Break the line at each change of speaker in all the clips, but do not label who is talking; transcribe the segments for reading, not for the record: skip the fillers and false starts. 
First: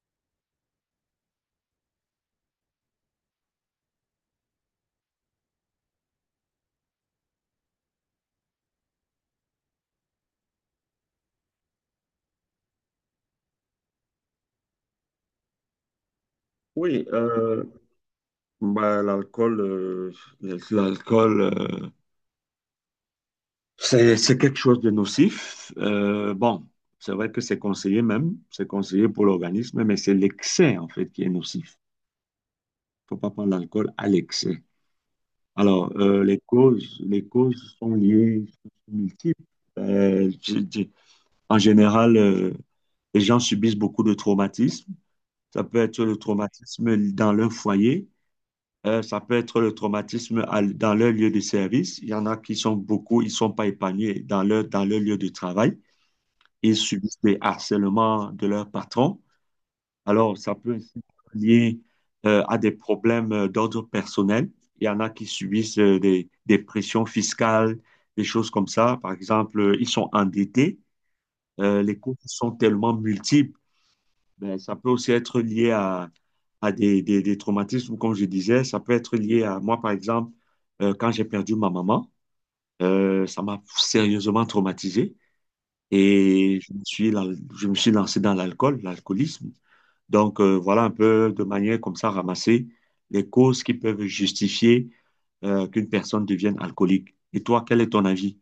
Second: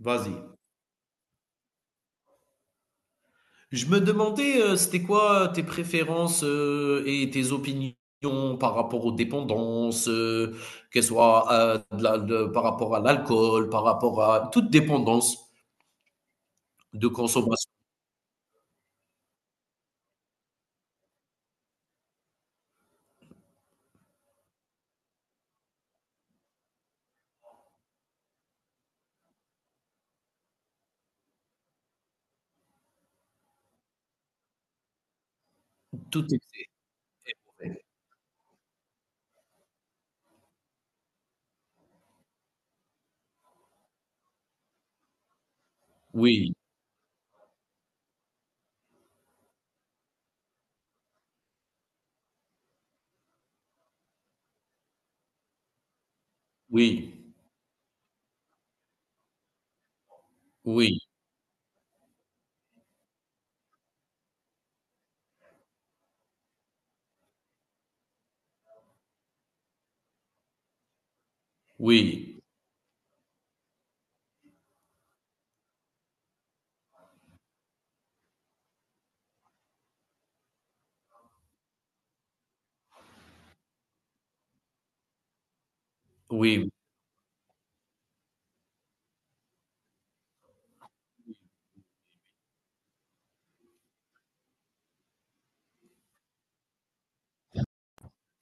Vas-y. Je me demandais, c'était quoi tes préférences et tes opinions par rapport aux dépendances, qu'elles soient par rapport à l'alcool, par rapport à toute dépendance
Oui,
de consommation,
l'alcool, l'alcool, c'est quelque chose de nocif. Bon, c'est vrai que c'est conseillé même, c'est conseillé pour l'organisme, mais c'est l'excès en fait qui est nocif. Il ne faut pas prendre l'alcool à l'excès. Alors,
tout excès.
les causes sont liées, sont multiples. Euh, je- je- En général, les gens subissent beaucoup de traumatismes. Ça peut être le
Oui,
traumatisme dans leur foyer. Ça peut être le traumatisme dans leur lieu de service. Il y en a qui sont beaucoup, ils ne sont pas épanouis dans leur lieu de travail. Ils
oui,
subissent des harcèlements de leur patron. Alors, ça peut aussi
oui,
être lié à des problèmes d'ordre personnel. Il y en a qui subissent des pressions fiscales, des choses comme ça. Par exemple, ils sont endettés. Les coûts
oui,
sont tellement multiples. Ben, ça peut aussi être lié à des traumatismes, ou comme je disais, ça peut être lié à moi, par exemple, quand j'ai perdu ma maman, ça m'a sérieusement traumatisé et
oui.
je me suis, je me suis lancé dans l'alcool, l'alcoolisme. Donc, voilà un peu de manière comme ça ramasser les causes qui peuvent justifier qu'une personne devienne alcoolique. Et toi, quel est ton avis?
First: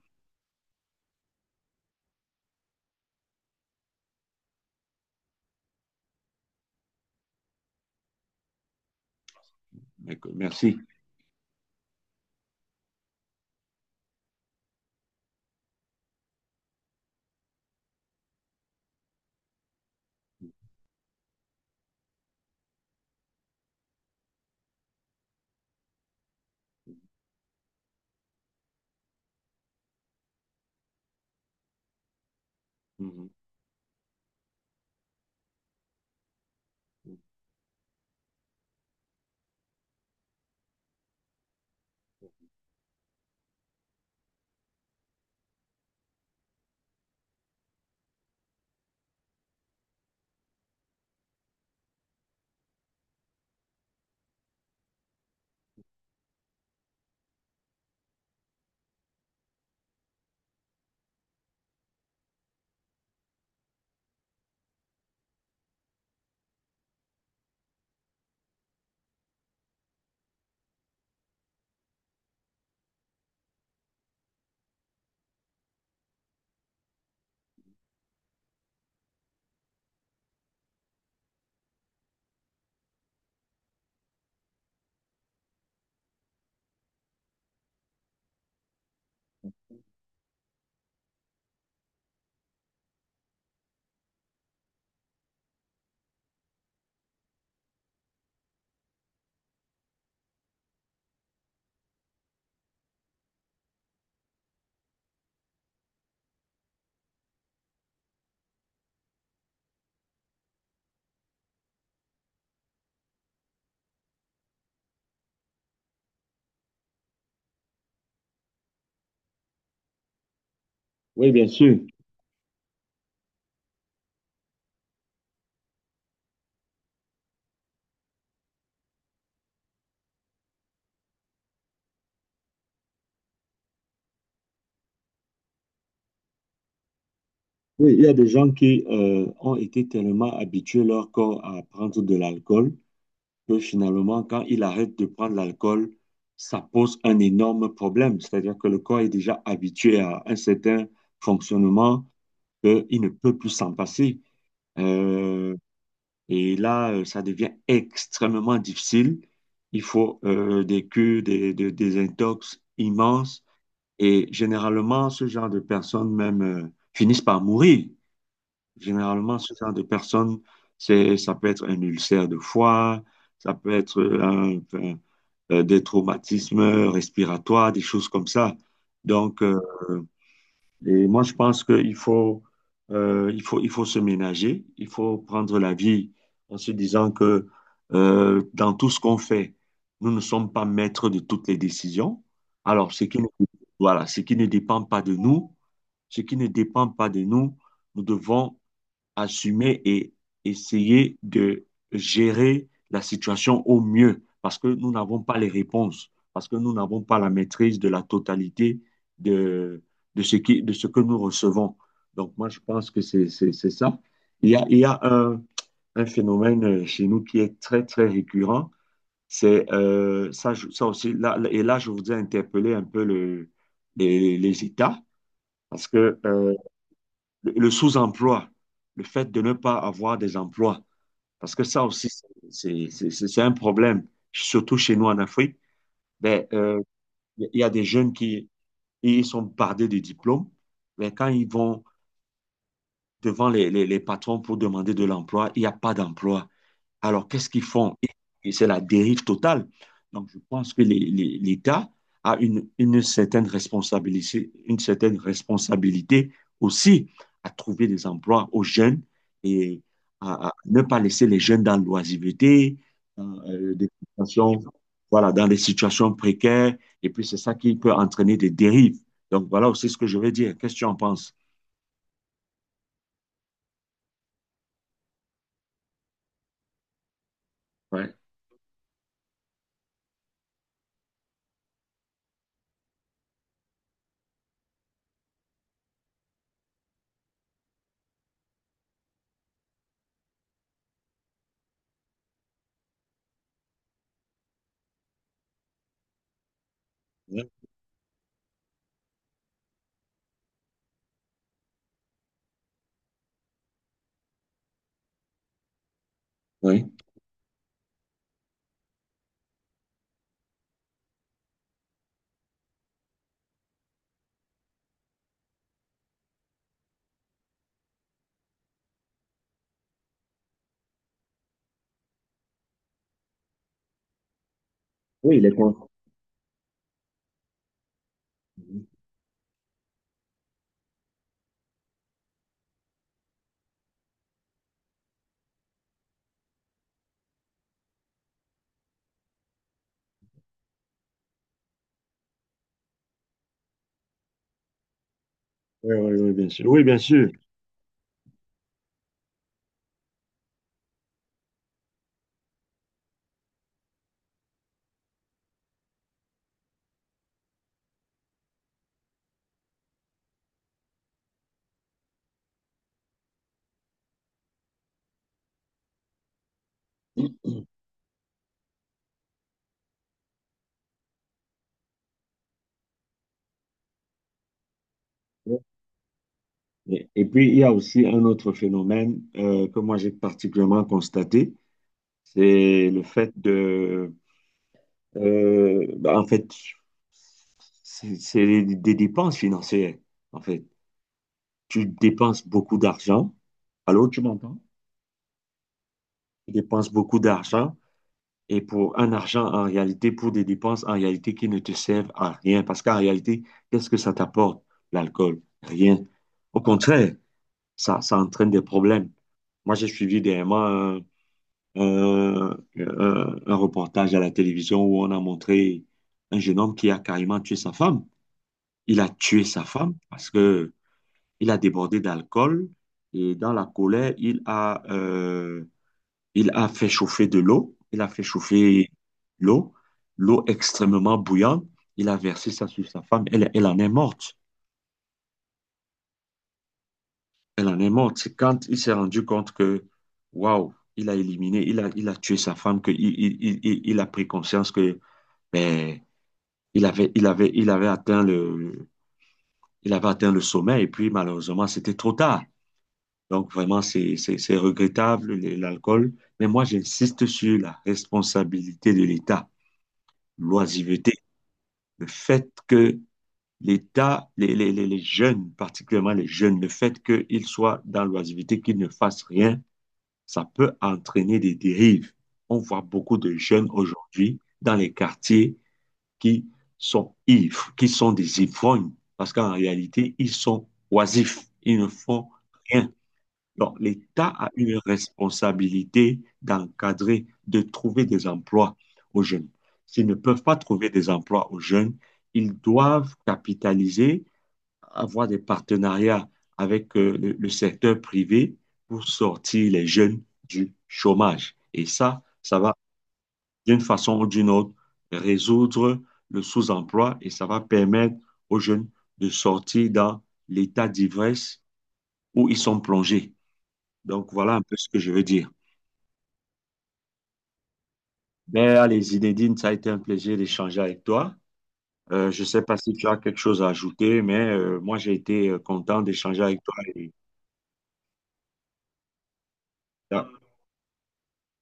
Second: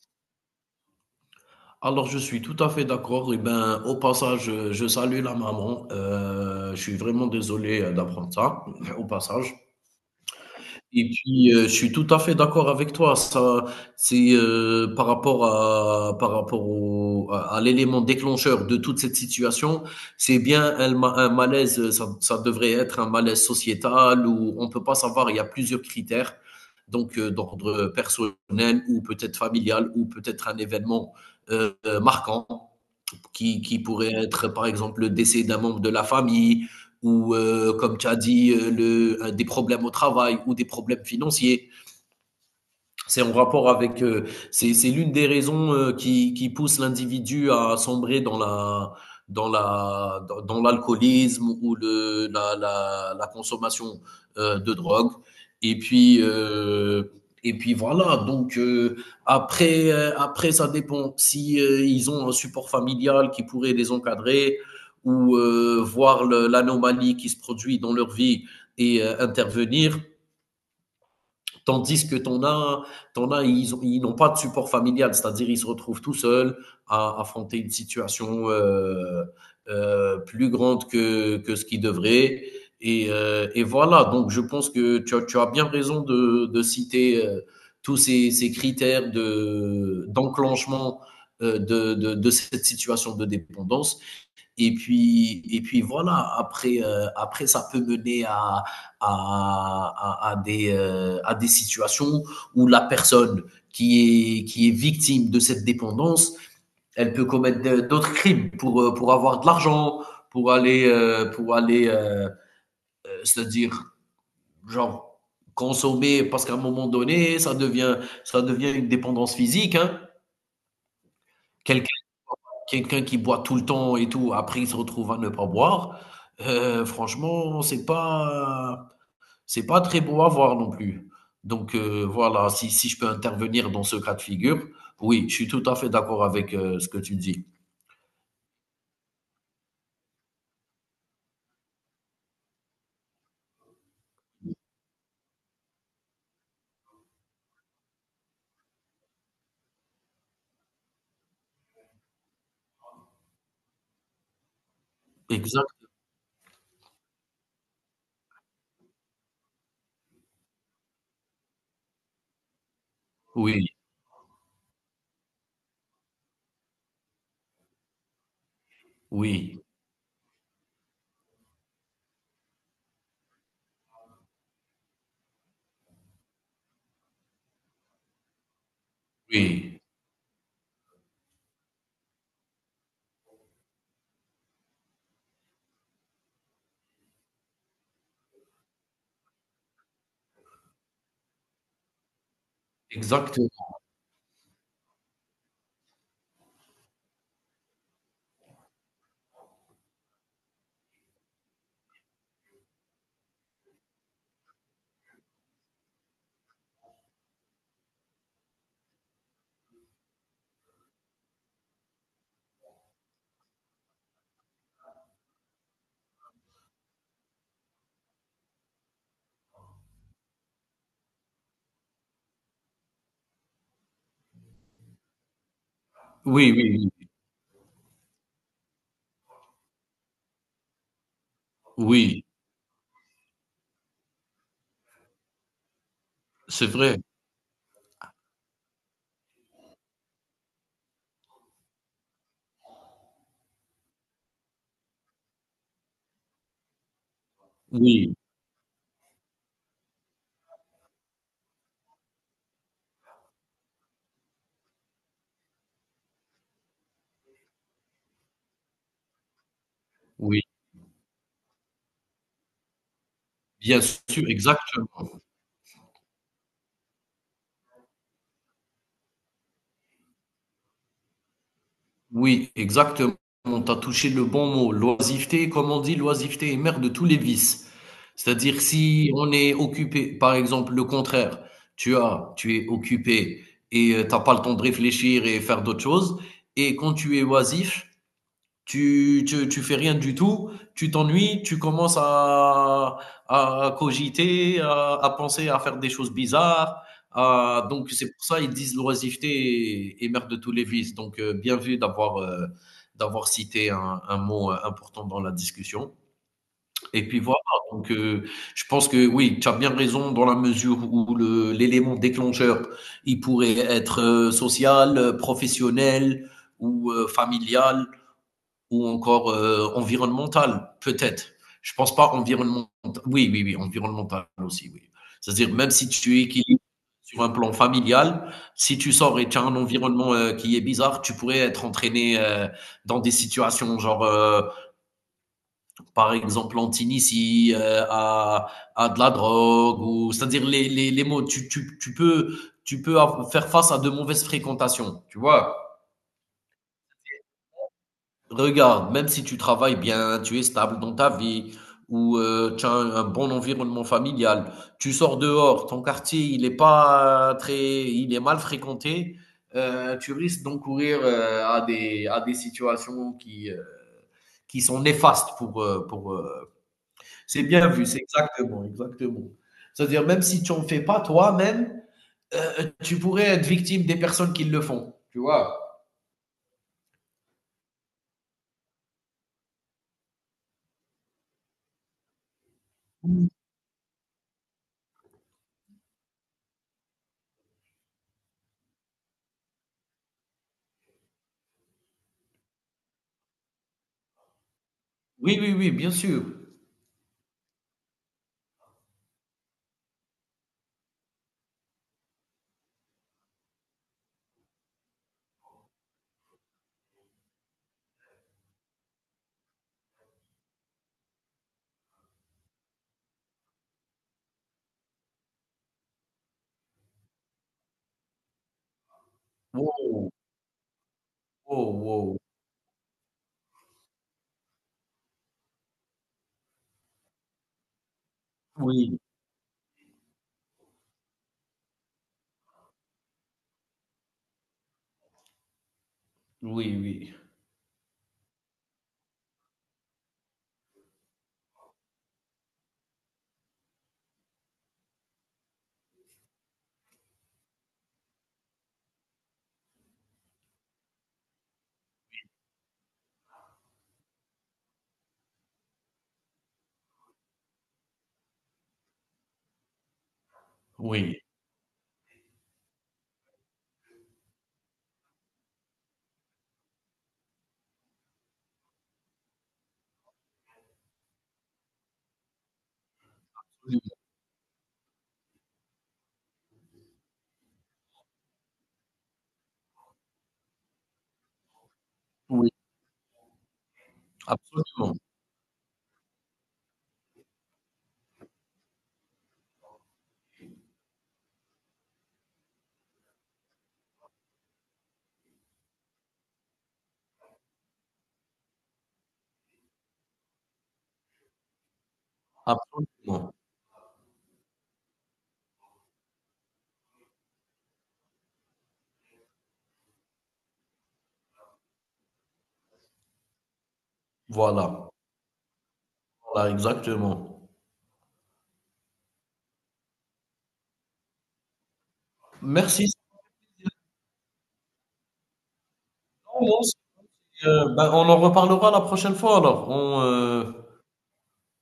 Alors je suis tout à fait d'accord. Et ben, au passage, je salue la maman. Je suis vraiment désolé d'apprendre ça, au passage.
Merci.
Et puis, je suis tout à fait d'accord avec toi. Ça, c'est, par rapport à par rapport au à l'élément déclencheur de toute cette situation, c'est bien un malaise, ça devrait être un malaise sociétal où on peut pas savoir, il y a plusieurs critères, donc d'ordre personnel ou peut-être familial ou peut-être un événement, heu, marquant
Mhm.
qui pourrait être, par exemple, le décès d'un membre de la famille ou, comme tu as dit, des problèmes au travail ou des problèmes financiers. C'est en rapport avec, c'est l'une des raisons, qui pousse l'individu à sombrer dans l'alcoolisme ou le la la la consommation, de drogue et puis, voilà donc, après, après ça dépend si, ils ont un support familial qui pourrait les encadrer ou, voir le l'anomalie qui se produit dans leur vie et intervenir. Tandis que ton as ils n'ont pas de support familial, c'est-à-dire ils se retrouvent tout seuls à affronter une situation plus grande que ce qu'ils devraient. Et voilà, donc je pense que tu as bien raison de citer tous ces, ces critères de, d'enclenchement de cette situation de dépendance. Et puis voilà, après, après ça peut mener à des situations où la personne qui est victime de cette dépendance, elle peut commettre d'autres crimes pour avoir de l'argent, pour aller c'est-à-dire, genre, consommer, parce qu'à un moment donné, ça devient une dépendance physique, hein.
Oui, bien sûr.
Quelqu'un Quelqu'un qui boit tout le temps et tout, après il se retrouve à ne pas boire, franchement, c'est pas très beau à voir non plus. Donc voilà, si je peux intervenir dans ce cas de figure, oui, je suis tout à fait d'accord avec, ce que tu dis.
Oui, il y a des gens qui ont été tellement habitués leur corps à prendre de l'alcool que finalement, quand ils arrêtent de prendre l'alcool, ça pose un énorme problème. C'est-à-dire que le corps est déjà habitué à un certain fonctionnement qu'il ne peut plus s'en passer. Euh,
Exact.
et là, ça devient extrêmement difficile. Il faut des cures, des intox immenses.
Oui,
Et généralement, ce genre de personnes même finissent par mourir. Généralement, ce
oui,
genre de personnes, c'est, ça peut être un ulcère de foie, ça peut être des traumatismes respiratoires, des choses comme ça. Donc,
oui.
et moi, je pense qu'il faut, il faut se ménager, il faut prendre la vie en se disant que dans tout ce qu'on fait, nous ne sommes pas maîtres de toutes les décisions. Alors, ce qui ne,
Exact.
voilà, ce qui ne dépend pas de nous, ce qui ne dépend pas de nous, nous devons assumer et essayer de gérer la situation au mieux parce que nous n'avons pas les réponses, parce que nous n'avons pas la maîtrise de la totalité de, de, de ce que nous recevons. Donc moi, je pense que c'est ça. Il y a un phénomène chez nous qui est très, très récurrent. C'est ça, ça aussi, là, et là, je voudrais interpeller un peu le, les États, parce que
Oui, oui, oui.
le sous-emploi, le fait de ne pas avoir des emplois, parce que ça aussi,
Oui,
c'est un problème, surtout chez nous en Afrique. Ben,
c'est vrai.
il y a des jeunes qui ils sont bardés de diplômes, mais quand ils vont devant les patrons pour demander de l'emploi, il n'y a pas d'emploi. Alors, qu'est-ce qu'ils font?
Oui,
Et c'est la dérive totale. Donc, je pense que l'État a une certaine responsabilité aussi à trouver des emplois aux jeunes et
oui,
à ne pas laisser les jeunes dans l'oisiveté, dans
bien
des
sûr,
situations,
exactement.
voilà, dans des situations précaires. Et puis, c'est ça qui peut entraîner des dérives. Donc, voilà aussi ce que je veux dire. Qu'est-ce que tu en penses?
Oui, exactement. Tu as touché le bon mot. L'oisiveté, comme on dit, l'oisiveté est mère de tous les vices.
Ouais.
C'est-à-dire si on est occupé, par exemple, le contraire, tu es occupé et tu n'as pas le temps de réfléchir et faire d'autres choses. Et quand tu es oisif, tu fais rien du tout, tu t'ennuies, tu commences à cogiter, à penser à faire des choses bizarres.
Ouais.
Donc c'est pour ça ils disent l'oisiveté est, est mère de tous les vices. Donc bien vu d'avoir d'avoir cité un mot important dans la discussion.
Oui.
Et puis voilà, donc je pense que oui, tu as bien raison dans la mesure où le, l'élément déclencheur, il pourrait être social, professionnel ou familial ou encore environnemental, peut-être. Je pense pas environnemental. Oui, oui, oui, environnemental aussi, oui.
Oui, les
C'est-à-dire, même
cons-
si tu équilibres sur un plan familial, si tu sors et tu as un environnement qui est bizarre, tu pourrais être entraîné dans des situations genre, par exemple, en Tunisie, à de la drogue, ou c'est-à-dire les mots, tu peux, faire face à de mauvaises fréquentations, tu vois.
Oui, oui, oui, bien sûr. Oui, bien sûr.
Regarde, même si tu travailles bien, tu es stable dans ta vie, ou tu as un bon environnement familial, tu sors dehors, ton quartier, il est pas très, il est mal fréquenté, tu risques d'encourir à des situations qui sont néfastes pour, c'est bien vu, c'est exactement, exactement. C'est-à-dire, même si tu en fais pas toi-même, tu pourrais être victime des personnes qui le font, tu vois?
Et puis, il y a aussi un autre phénomène que moi j'ai particulièrement constaté, c'est le fait de, en fait, c'est des dépenses financières. En fait, tu dépenses beaucoup d'argent. Allô, tu m'entends?
Oui, oui, oui, bien sûr.
Tu dépenses beaucoup d'argent et pour un argent en réalité, pour des dépenses en réalité qui ne te servent à rien. Parce qu'en réalité, qu'est-ce que ça t'apporte, l'alcool? Rien. Au contraire, ça entraîne des problèmes. Moi, j'ai suivi dernièrement un reportage à la télévision où on a montré un jeune homme qui a carrément tué sa femme. Il a tué sa femme
Wow,
parce que il a
wow,
débordé
wow.
d'alcool et dans la colère, il a fait chauffer de l'eau. Il a fait chauffer
Oui.
l'eau, l'eau extrêmement bouillante. Il a versé ça sur sa femme. Elle, elle en est morte.
Oui, oui,
Elle en est morte. C'est quand il s'est rendu compte que, waouh, il a éliminé, il a tué sa femme, qu'il il a pris conscience que, ben il avait, il avait atteint il avait atteint le sommet et puis malheureusement, c'était trop tard. Donc vraiment, c'est regrettable, l'alcool. Mais moi, j'insiste sur la responsabilité de l'État, l'oisiveté,
oui,
le fait que l'État, les jeunes, particulièrement les jeunes, le fait qu'ils soient dans l'oisiveté, qu'ils ne fassent rien, ça peut entraîner des dérives. On voit beaucoup de jeunes
oui,
aujourd'hui dans les quartiers qui sont ivres, qui sont des ivrognes, parce qu'en réalité, ils sont oisifs, ils ne font
oui,
rien. Donc, l'État a une
absolument,
responsabilité d'encadrer, de trouver des emplois aux jeunes. S'ils ne peuvent pas trouver des emplois aux jeunes, ils doivent capitaliser, avoir des partenariats avec le secteur privé pour sortir les jeunes du chômage. Et ça va
absolument.
d'une façon ou d'une autre, résoudre le sous-emploi et ça va permettre aux jeunes de sortir dans l'état d'ivresse où ils sont plongés. Donc voilà un peu
Voilà,
ce que je veux dire.
voilà, exactement.
Ben, allez, Zinedine, ça a été un plaisir d'échanger avec toi. Je ne sais pas
Merci.
si tu as quelque chose à ajouter, mais moi, j'ai été content d'échanger
Sinon,
avec
non,
toi.
c'est,
Et-
ben, on en reparlera la prochaine fois alors.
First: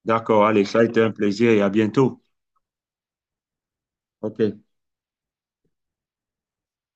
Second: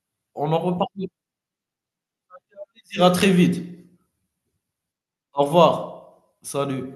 D'accord,
On en
allez, ça a
reparlera.
été
Avec
un plaisir et à bientôt.
plaisir. À très vite.
OK.
Au revoir. Salut.